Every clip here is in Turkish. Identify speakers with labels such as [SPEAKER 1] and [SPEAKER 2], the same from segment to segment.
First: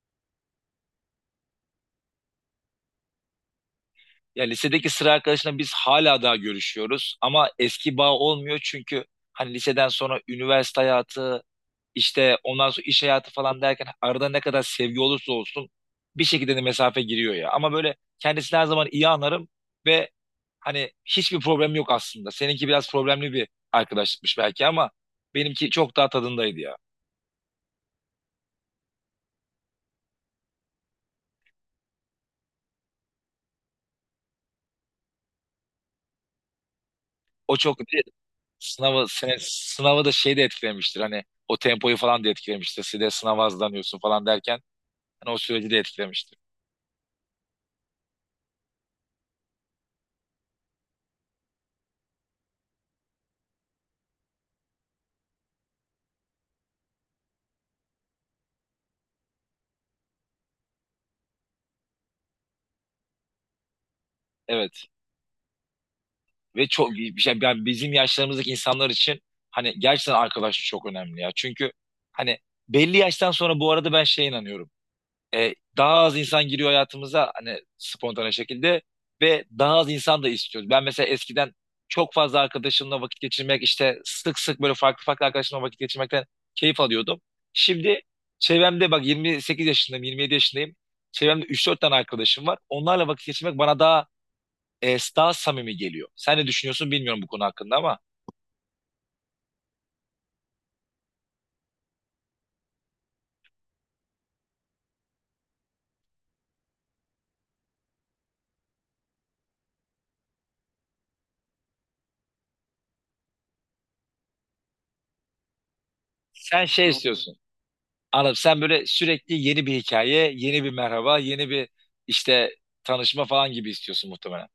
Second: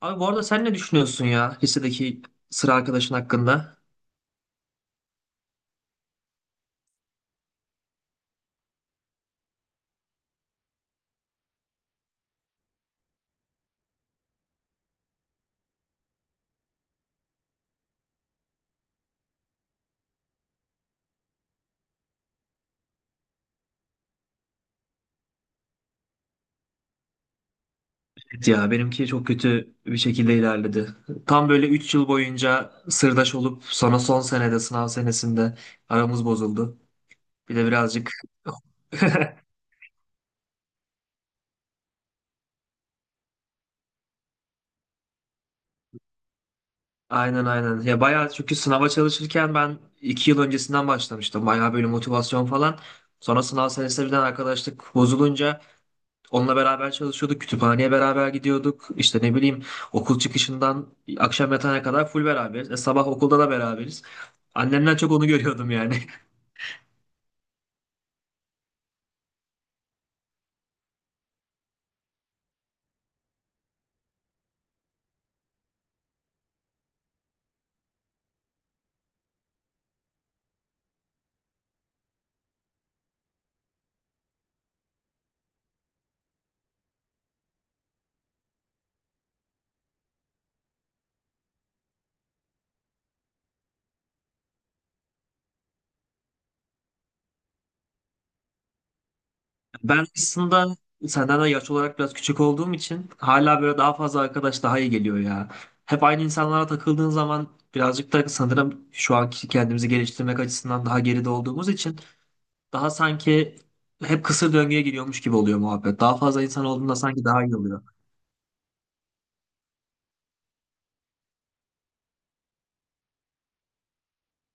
[SPEAKER 1] Abi bu arada sen ne düşünüyorsun ya lisedeki sıra arkadaşın hakkında?
[SPEAKER 2] Ya lisedeki sıra arkadaşla biz hala daha görüşüyoruz ama eski bağ olmuyor çünkü hani liseden sonra üniversite hayatı işte ondan sonra iş hayatı falan derken arada ne kadar sevgi olursa olsun bir şekilde de mesafe giriyor ya. Ama böyle kendisini her zaman iyi anlarım ve hani hiçbir problem yok aslında. Seninki biraz problemli bir arkadaşlıkmış belki ama benimki çok daha tadındaydı ya.
[SPEAKER 1] Evet ya, benimki çok kötü bir şekilde ilerledi. Tam böyle 3 yıl boyunca sırdaş olup sonra son senede, sınav senesinde aramız bozuldu.
[SPEAKER 2] O
[SPEAKER 1] Bir de
[SPEAKER 2] çok bir de
[SPEAKER 1] birazcık
[SPEAKER 2] sınavı da şey de etkilemiştir hani o tempoyu falan da etkilemiştir. Size sınava hazırlanıyorsun falan derken yani o süreci de etkilemiştir.
[SPEAKER 1] aynen, aynen. Ya bayağı, çünkü sınava çalışırken ben 2 yıl öncesinden başlamıştım. Bayağı böyle motivasyon falan. Sonra sınav senesi birden arkadaşlık bozulunca, onunla beraber çalışıyorduk. Kütüphaneye beraber gidiyorduk. İşte ne bileyim, okul çıkışından akşam yatana kadar full beraberiz. Sabah okulda da beraberiz.
[SPEAKER 2] Evet.
[SPEAKER 1] Annemden çok onu görüyordum yani.
[SPEAKER 2] Ve çok bir şey yani bizim yaşlarımızdaki insanlar için hani gerçekten arkadaşlık çok önemli ya. Çünkü hani belli yaştan sonra bu arada ben şeye inanıyorum. Daha az insan giriyor hayatımıza hani spontane şekilde ve daha az insan da istiyoruz. Ben mesela eskiden çok fazla arkadaşımla vakit geçirmek işte sık sık böyle farklı farklı arkadaşımla vakit geçirmekten keyif alıyordum. Şimdi çevremde bak 28 yaşındayım, 27 yaşındayım. Çevremde 3-4 tane arkadaşım var. Onlarla vakit geçirmek bana daha samimi geliyor. Sen ne düşünüyorsun bilmiyorum bu konu hakkında ama
[SPEAKER 1] Ben aslında senden de yaş olarak biraz küçük olduğum için hala böyle daha fazla arkadaş daha iyi geliyor ya. Hep aynı insanlara takıldığın zaman birazcık da sanırım şu anki kendimizi geliştirmek açısından daha geride olduğumuz için daha sanki hep kısır döngüye giriyormuş gibi oluyor muhabbet. Daha fazla
[SPEAKER 2] sen
[SPEAKER 1] insan
[SPEAKER 2] şey
[SPEAKER 1] olduğunda sanki
[SPEAKER 2] istiyorsun.
[SPEAKER 1] daha iyi oluyor.
[SPEAKER 2] Anladım. Sen böyle sürekli yeni bir hikaye, yeni bir merhaba, yeni bir işte tanışma falan gibi istiyorsun muhtemelen.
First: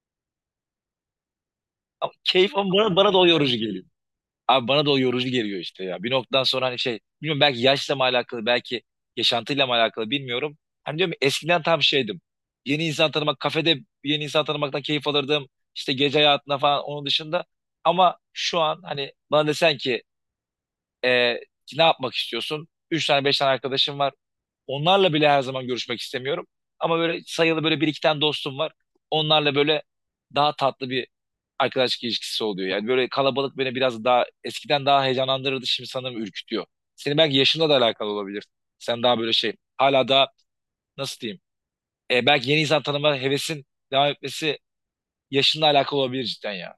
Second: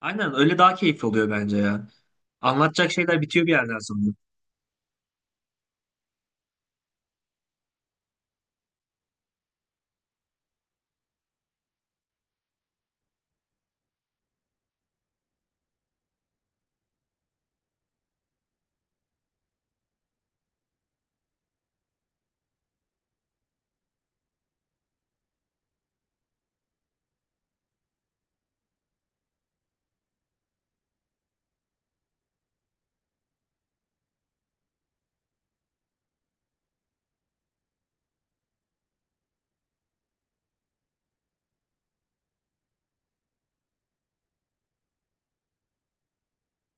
[SPEAKER 1] Aynen öyle, daha keyifli oluyor bence ya.
[SPEAKER 2] Ama keyif ama
[SPEAKER 1] Anlatacak
[SPEAKER 2] bana da
[SPEAKER 1] şeyler
[SPEAKER 2] o
[SPEAKER 1] bitiyor bir
[SPEAKER 2] yorucu
[SPEAKER 1] yerden
[SPEAKER 2] geliyor.
[SPEAKER 1] sonra.
[SPEAKER 2] Abi bana da o yorucu geliyor işte ya. Bir noktadan sonra hani şey, bilmiyorum belki yaşla mı alakalı, belki yaşantıyla mı alakalı bilmiyorum. Hani diyorum ya, eskiden tam şeydim. Yeni insan tanımak, kafede yeni insan tanımaktan keyif alırdım. İşte gece hayatına falan onun dışında. Ama şu an hani bana desen ki Ee, ne yapmak istiyorsun? Üç tane beş tane arkadaşım var. Onlarla bile her zaman görüşmek istemiyorum. Ama böyle sayılı böyle bir iki tane dostum var. Onlarla böyle daha tatlı bir arkadaşlık ilişkisi oluyor. Yani böyle kalabalık beni biraz daha eskiden daha heyecanlandırırdı. Şimdi sanırım ürkütüyor. Senin belki yaşınla da alakalı olabilir. Sen daha böyle şey hala daha nasıl diyeyim? Belki yeni insan tanıma hevesin devam etmesi yaşınla alakalı olabilir cidden ya.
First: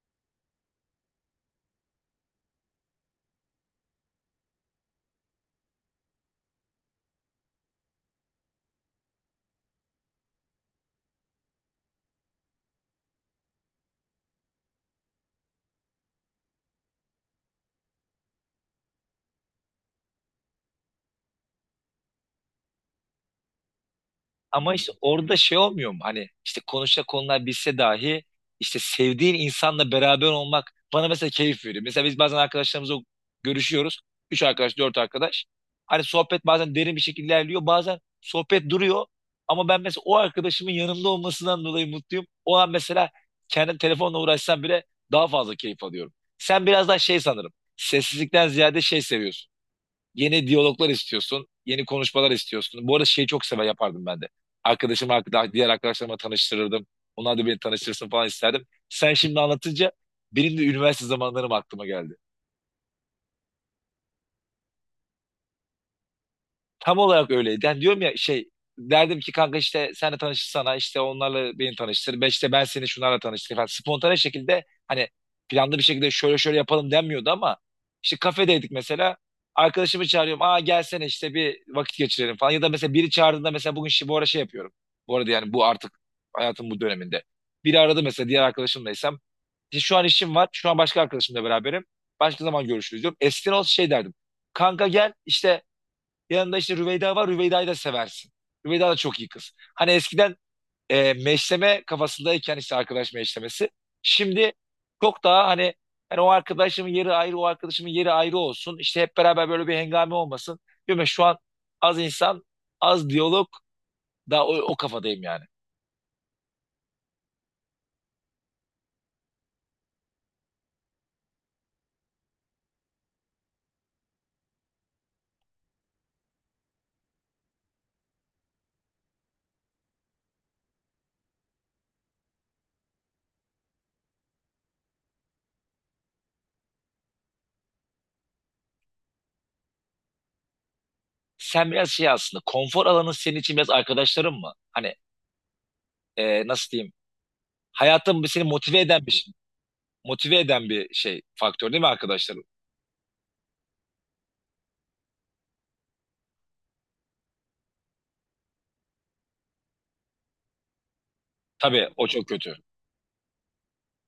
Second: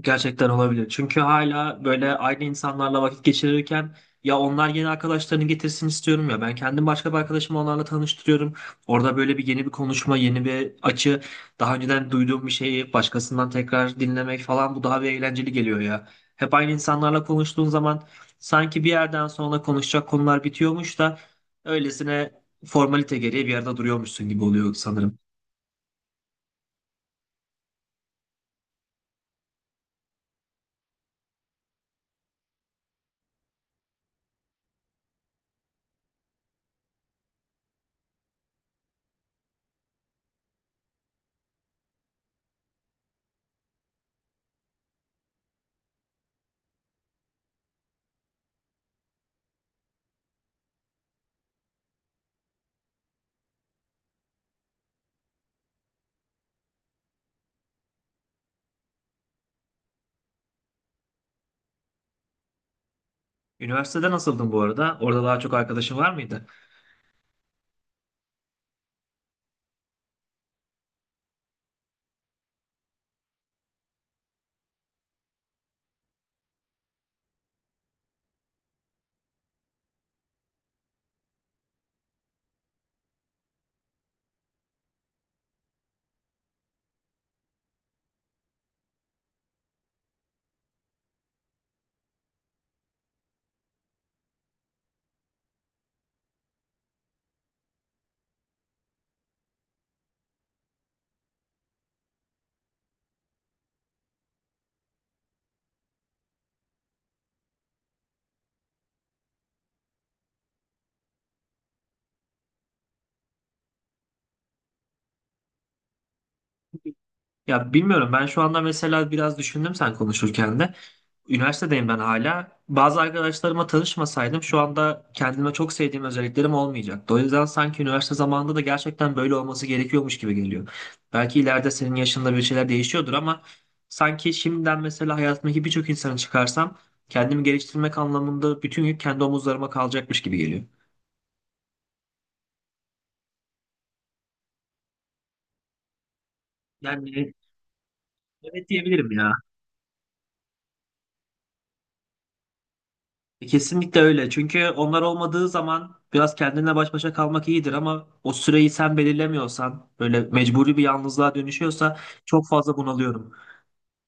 [SPEAKER 1] Gerçekten olabilir. Çünkü hala böyle aynı insanlarla vakit geçirirken ya onlar yeni arkadaşlarını getirsin istiyorum ya ben kendim başka bir arkadaşımı onlarla tanıştırıyorum. Orada böyle bir yeni bir konuşma, yeni bir açı, daha önceden duyduğum bir şeyi başkasından tekrar dinlemek falan, bu daha bir eğlenceli geliyor ya. Hep aynı insanlarla konuştuğun zaman sanki bir yerden sonra konuşacak konular bitiyormuş da öylesine formalite gereği bir yerde duruyormuşsun gibi
[SPEAKER 2] Ama
[SPEAKER 1] oluyor
[SPEAKER 2] işte
[SPEAKER 1] sanırım.
[SPEAKER 2] orada şey olmuyor mu? Hani işte konuşacak konular bilse dahi işte sevdiğin insanla beraber olmak bana mesela keyif veriyor. Mesela biz bazen arkadaşlarımızla görüşüyoruz. Üç arkadaş, dört arkadaş. Hani sohbet bazen derin bir şekilde ilerliyor. Bazen sohbet duruyor. Ama ben mesela o arkadaşımın yanımda olmasından dolayı mutluyum. O an mesela kendim telefonla uğraşsam bile daha fazla keyif alıyorum. Sen biraz daha şey sanırım. Sessizlikten ziyade şey seviyorsun. Yeni diyaloglar istiyorsun. Yeni konuşmalar istiyorsun. Bu arada şeyi çok sever yapardım ben de. Arkadaşım, diğer arkadaşlarıma tanıştırırdım. Onlar da beni tanıştırsın falan isterdim. Sen şimdi anlatınca benim de üniversite zamanlarım aklıma geldi.
[SPEAKER 1] Üniversitede nasıldın bu arada? Orada daha çok arkadaşın var mıydı?
[SPEAKER 2] Tam olarak öyleydi. Yani diyorum ya şey derdim ki kanka işte senle tanışırsana işte onlarla beni tanıştır. Ben işte ben seni şunlarla tanıştır falan. Spontane şekilde hani planlı bir şekilde şöyle şöyle yapalım denmiyordu ama işte kafedeydik mesela. Arkadaşımı çağırıyorum. Aa gelsene işte bir vakit geçirelim falan. Ya da mesela biri çağırdığında mesela bugün şey, bu ara şey yapıyorum. Bu arada yani bu artık hayatım bu döneminde. Biri aradı mesela diğer arkadaşımlaysam. İşte şu an işim var. Şu an başka arkadaşımla beraberim. Başka zaman görüşürüz diyorum. Eskiden olsa şey derdim. Kanka gel işte yanında işte Rüveyda var. Rüveyda'yı da seversin. Rüveyda da çok iyi kız. Hani eskiden meşleme kafasındayken işte arkadaş meşlemesi. Şimdi çok daha hani o arkadaşımın yeri ayrı, o arkadaşımın yeri ayrı olsun. İşte hep beraber böyle bir hengame olmasın. Diyorum ya şu an az insan, az diyalog daha o kafadayım yani.
[SPEAKER 1] Ya bilmiyorum, ben şu anda mesela biraz düşündüm sen konuşurken de. Üniversitedeyim ben hala. Bazı arkadaşlarıma tanışmasaydım şu anda kendime çok sevdiğim özelliklerim olmayacaktı. O yüzden sanki üniversite zamanında da gerçekten böyle olması gerekiyormuş gibi geliyor. Belki ileride senin yaşında bir şeyler değişiyordur ama sanki şimdiden mesela hayatımdaki birçok insanı çıkarsam kendimi geliştirmek anlamında bütün yük kendi omuzlarıma kalacakmış gibi geliyor.
[SPEAKER 2] Sen biraz şey aslında konfor alanın senin için biraz arkadaşların mı? Hani nasıl diyeyim?
[SPEAKER 1] Yani
[SPEAKER 2] Hayatın seni
[SPEAKER 1] evet
[SPEAKER 2] motive eden
[SPEAKER 1] diyebilirim
[SPEAKER 2] bir
[SPEAKER 1] ya.
[SPEAKER 2] şey, motive eden bir şey faktör değil mi arkadaşlarım?
[SPEAKER 1] Kesinlikle öyle. Çünkü onlar olmadığı zaman biraz kendinle baş başa kalmak iyidir ama o süreyi sen belirlemiyorsan, böyle mecburi bir yalnızlığa
[SPEAKER 2] Tabii
[SPEAKER 1] dönüşüyorsa
[SPEAKER 2] o çok
[SPEAKER 1] çok
[SPEAKER 2] kötü.
[SPEAKER 1] fazla bunalıyorum.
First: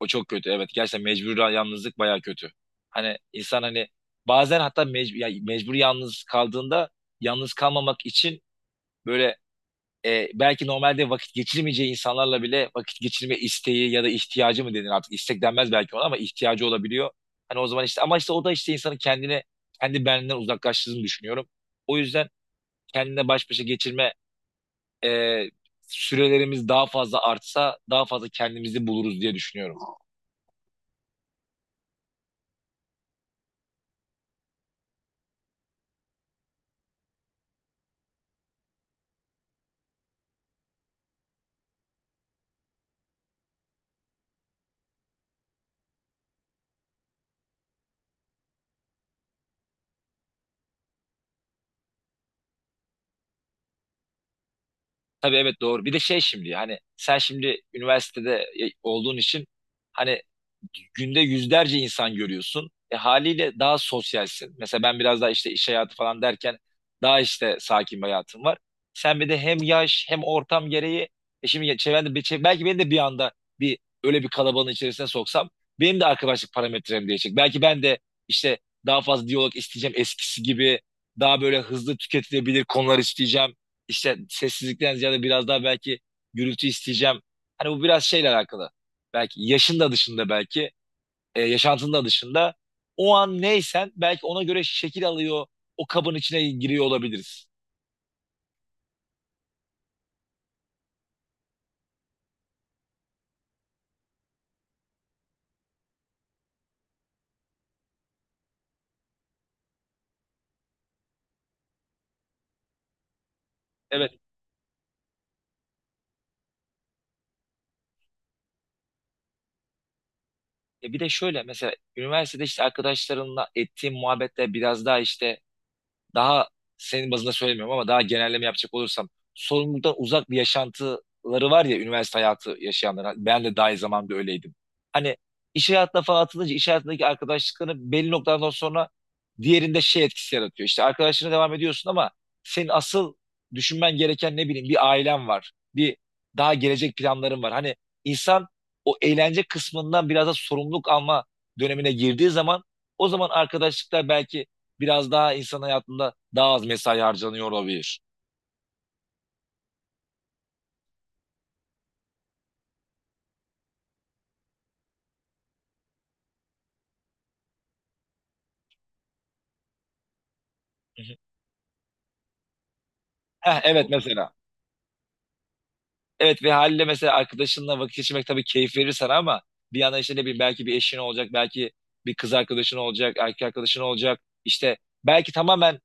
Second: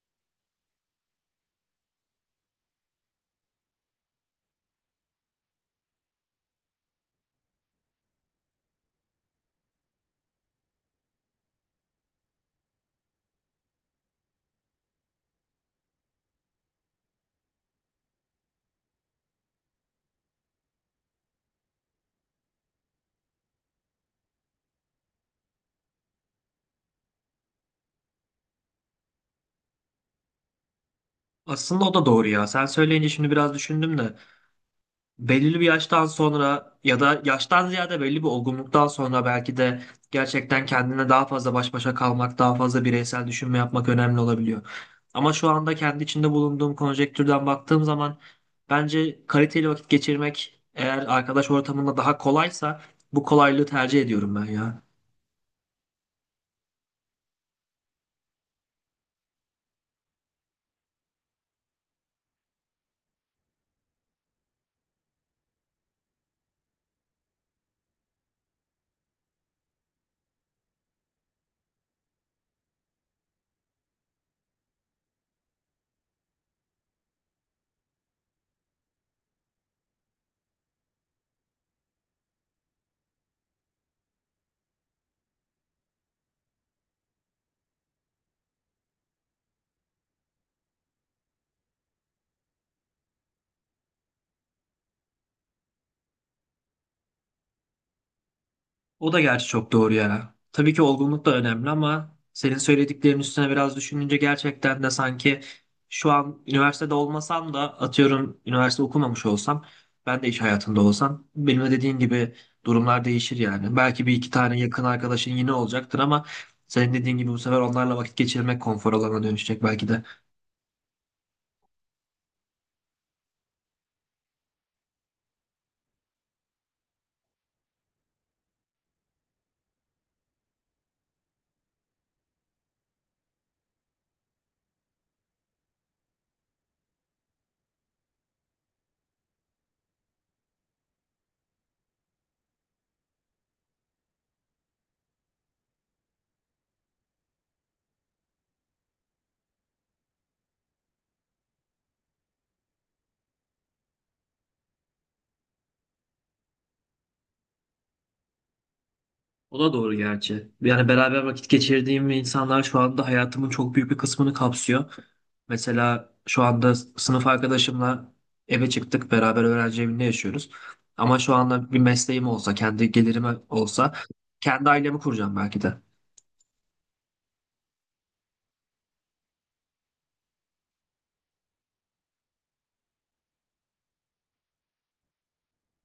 [SPEAKER 2] O çok kötü, evet. Gerçekten mecbur yalnızlık baya kötü. Hani insan hani bazen hatta mecbur, ya mecbur yalnız kaldığında yalnız kalmamak için böyle belki normalde vakit geçirmeyeceği insanlarla bile vakit geçirme isteği ya da ihtiyacı mı denir artık, istek denmez belki ona ama ihtiyacı olabiliyor. Hani o zaman işte ama işte o da işte insanın kendini kendi benliğinden uzaklaştığını düşünüyorum. O yüzden kendine baş başa geçirme e, sürelerimiz daha fazla artsa daha fazla kendimizi buluruz diye düşünüyorum.
[SPEAKER 1] Aslında o da doğru ya. Sen söyleyince şimdi biraz düşündüm de belirli bir yaştan sonra, ya da yaştan ziyade belli bir olgunluktan sonra, belki de gerçekten kendine daha fazla baş başa kalmak, daha fazla bireysel düşünme yapmak önemli olabiliyor. Ama şu anda kendi içinde bulunduğum konjektürden baktığım zaman bence kaliteli vakit geçirmek eğer arkadaş ortamında daha kolaysa bu kolaylığı tercih ediyorum ben ya.
[SPEAKER 2] Tabii evet doğru. Bir de şey şimdi hani sen şimdi üniversitede olduğun için hani günde yüzlerce insan görüyorsun. Haliyle daha sosyalsin. Mesela ben biraz daha işte iş hayatı falan derken daha işte sakin bir hayatım var. Sen bir de hem yaş hem ortam gereği şimdi çevrende belki beni de bir anda bir öyle bir kalabalığın içerisine soksam benim de arkadaşlık parametrem değişecek. Belki ben de işte daha fazla diyalog isteyeceğim, eskisi gibi daha böyle hızlı tüketilebilir konular isteyeceğim, işte sessizlikten ziyade biraz daha belki gürültü isteyeceğim. Hani bu biraz şeyle alakalı. Belki yaşın da dışında, belki, yaşantın da dışında. O an neysen belki ona göre şekil alıyor, o kabın içine giriyor olabiliriz.
[SPEAKER 1] O da gerçi çok doğru ya. Tabii ki olgunluk da önemli ama senin söylediklerin üstüne biraz düşününce gerçekten de sanki şu an üniversitede olmasam da, atıyorum üniversite okumamış olsam, ben de iş hayatında olsam benim de dediğin gibi durumlar değişir yani. Belki
[SPEAKER 2] Evet.
[SPEAKER 1] bir iki tane yakın arkadaşın yine olacaktır ama senin dediğin gibi bu sefer onlarla vakit geçirmek konfor alanına dönüşecek belki de.
[SPEAKER 2] Bir de şöyle mesela üniversitede işte arkadaşlarımla ettiğim muhabbetler biraz daha işte daha, senin bazında söylemiyorum ama daha genelleme yapacak olursam sorumluluktan uzak bir yaşantıları var ya üniversite hayatı yaşayanlar. Ben de dahil zamanında öyleydim. Hani iş hayatına falan atılınca iş hayatındaki arkadaşlıkların belli noktadan sonra diğerinde şey etkisi yaratıyor. İşte arkadaşına devam ediyorsun ama senin asıl düşünmen gereken ne bileyim bir ailen var. Bir daha gelecek planların var. Hani insan o eğlence kısmından biraz da sorumluluk alma dönemine girdiği zaman o zaman arkadaşlıklar belki biraz daha insan hayatında daha az mesai harcanıyor olabilir.
[SPEAKER 1] O da doğru gerçi. Yani beraber vakit geçirdiğim insanlar şu anda hayatımın çok büyük bir kısmını kapsıyor. Mesela şu anda sınıf arkadaşımla eve çıktık, beraber öğrenci evinde yaşıyoruz.
[SPEAKER 2] Hı hı.
[SPEAKER 1] Ama şu anda bir mesleğim olsa, kendi gelirime
[SPEAKER 2] Heh, evet
[SPEAKER 1] olsa,
[SPEAKER 2] mesela.
[SPEAKER 1] kendi ailemi kuracağım belki de.
[SPEAKER 2] Evet ve haliyle mesela arkadaşınla vakit geçirmek tabii keyif verir sana ama bir yandan işte ne bileyim belki bir eşin olacak, belki bir kız arkadaşın olacak, erkek arkadaşın olacak. İşte belki tamamen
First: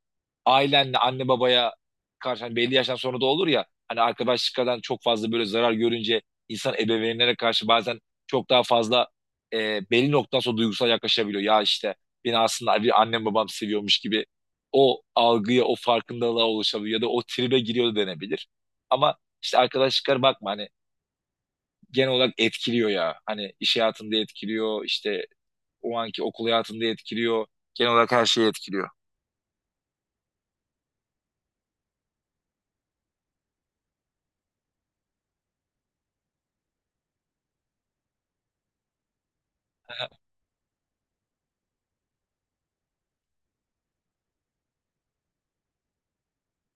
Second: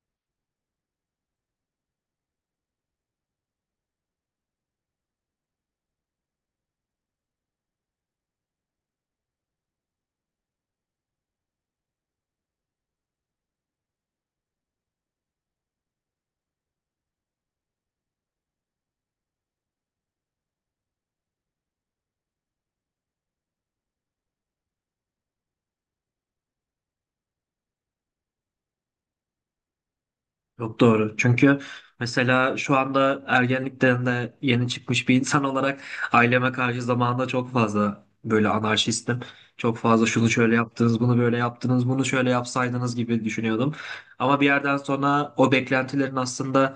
[SPEAKER 2] ailenle, anne babaya karşı hani belli yaştan sonra da olur ya hani arkadaşlıklardan çok fazla böyle zarar görünce insan ebeveynlere karşı bazen çok daha fazla belli noktadan sonra duygusal yaklaşabiliyor. Ya işte beni aslında bir annem babam seviyormuş gibi o algıya, o farkındalığa ulaşabiliyor ya da o tribe giriyor da denebilir. Ama işte arkadaşlıklar bakma hani genel olarak etkiliyor ya. Hani iş hayatında etkiliyor, işte o anki okul hayatında etkiliyor. Genel olarak her şeyi etkiliyor.
[SPEAKER 1] Yok, doğru. Çünkü mesela şu anda ergenlikten de yeni çıkmış bir insan olarak aileme karşı zamanında çok fazla böyle anarşistim. Çok fazla şunu şöyle yaptınız, bunu böyle yaptınız, bunu şöyle yapsaydınız gibi düşünüyordum. Ama bir yerden sonra o beklentilerin aslında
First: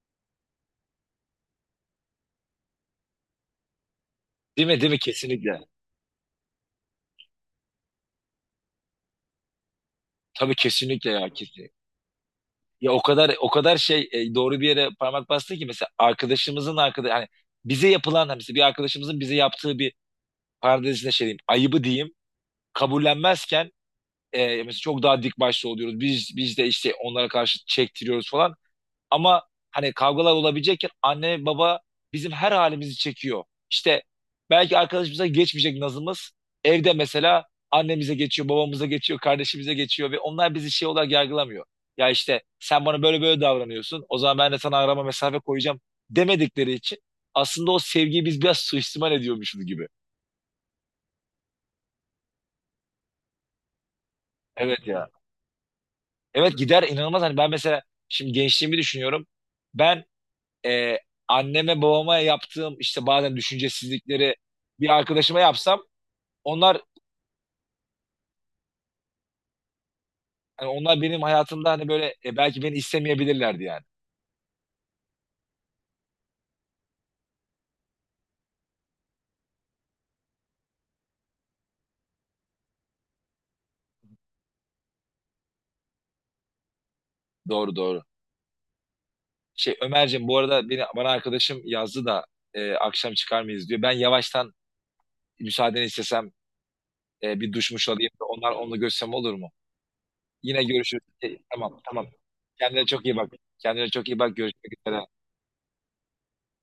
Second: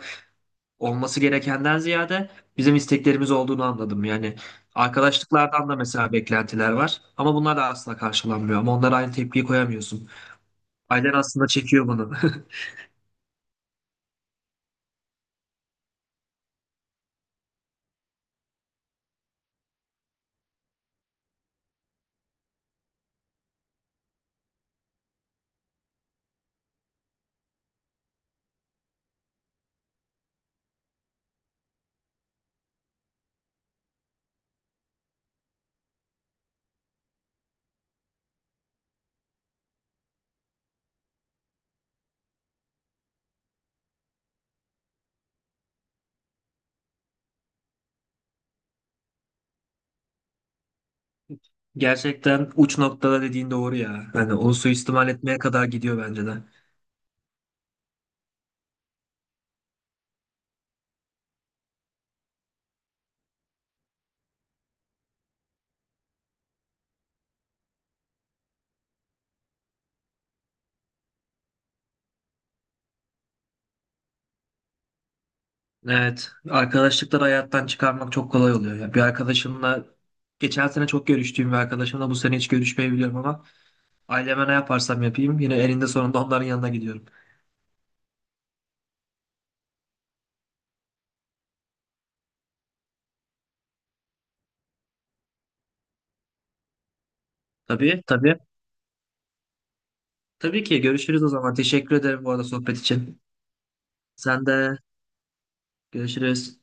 [SPEAKER 1] olması gerekenden ziyade bizim isteklerimiz olduğunu anladım. Yani
[SPEAKER 2] Değil mi? Değil mi? Kesinlikle.
[SPEAKER 1] arkadaşlıklardan da mesela beklentiler var ama bunlar da asla karşılanmıyor. Ama onlara aynı tepkiyi koyamıyorsun.
[SPEAKER 2] Tabii kesinlikle
[SPEAKER 1] Ailen
[SPEAKER 2] ya,
[SPEAKER 1] aslında
[SPEAKER 2] kesin.
[SPEAKER 1] çekiyor bunu.
[SPEAKER 2] Ya o kadar o kadar şey, doğru bir yere parmak bastı ki, mesela arkadaşımızın arkadaş hani bize yapılan hani mesela bir arkadaşımızın bize yaptığı bir parantez içinde şey diyeyim, ayıbı diyeyim kabullenmezken, mesela çok daha dik başlı oluyoruz. Biz de işte onlara karşı çektiriyoruz falan. Ama hani kavgalar olabilecekken anne baba bizim her halimizi çekiyor. İşte belki arkadaşımıza geçmeyecek nazımız evde mesela annemize geçiyor, babamıza geçiyor, kardeşimize geçiyor ve onlar bizi şey olarak yargılamıyor. Ya işte sen bana böyle böyle davranıyorsun, o zaman ben de sana arama mesafe koyacağım demedikleri için aslında o sevgiyi biz biraz suistimal ediyormuşuz gibi.
[SPEAKER 1] Gerçekten uç noktada dediğin doğru ya. Hani onu
[SPEAKER 2] Evet ya.
[SPEAKER 1] suistimal etmeye kadar gidiyor bence de.
[SPEAKER 2] Evet gider inanılmaz. Hani ben mesela şimdi gençliğimi düşünüyorum. Ben e, anneme babama yaptığım işte bazen düşüncesizlikleri bir arkadaşıma yapsam onlar hani onlar benim hayatımda hani böyle belki beni istemeyebilirlerdi yani.
[SPEAKER 1] Evet, arkadaşlıkları hayattan çıkarmak çok kolay oluyor ya. Bir arkadaşımla, geçen sene çok görüştüğüm bir arkadaşımla bu sene hiç görüşmeyebiliyorum ama aileme ne yaparsam yapayım yine elinde sonunda onların yanına gidiyorum.
[SPEAKER 2] Doğru doğru. Şey Ömerciğim, bu arada bana arkadaşım yazdı da akşam çıkar mıyız diyor. Ben yavaştan müsaadeni istesem bir duşmuş
[SPEAKER 1] Tabii,
[SPEAKER 2] alayım da
[SPEAKER 1] tabii.
[SPEAKER 2] onlar onunla görüşsem olur mu? Yine
[SPEAKER 1] Tabii ki
[SPEAKER 2] görüşürüz.
[SPEAKER 1] görüşürüz o zaman.
[SPEAKER 2] Tamam
[SPEAKER 1] Teşekkür
[SPEAKER 2] tamam.
[SPEAKER 1] ederim bu arada sohbet
[SPEAKER 2] Kendine çok iyi
[SPEAKER 1] için.
[SPEAKER 2] bak. Kendine çok iyi bak.
[SPEAKER 1] Sen
[SPEAKER 2] Görüşmek
[SPEAKER 1] de,
[SPEAKER 2] üzere.
[SPEAKER 1] görüşürüz.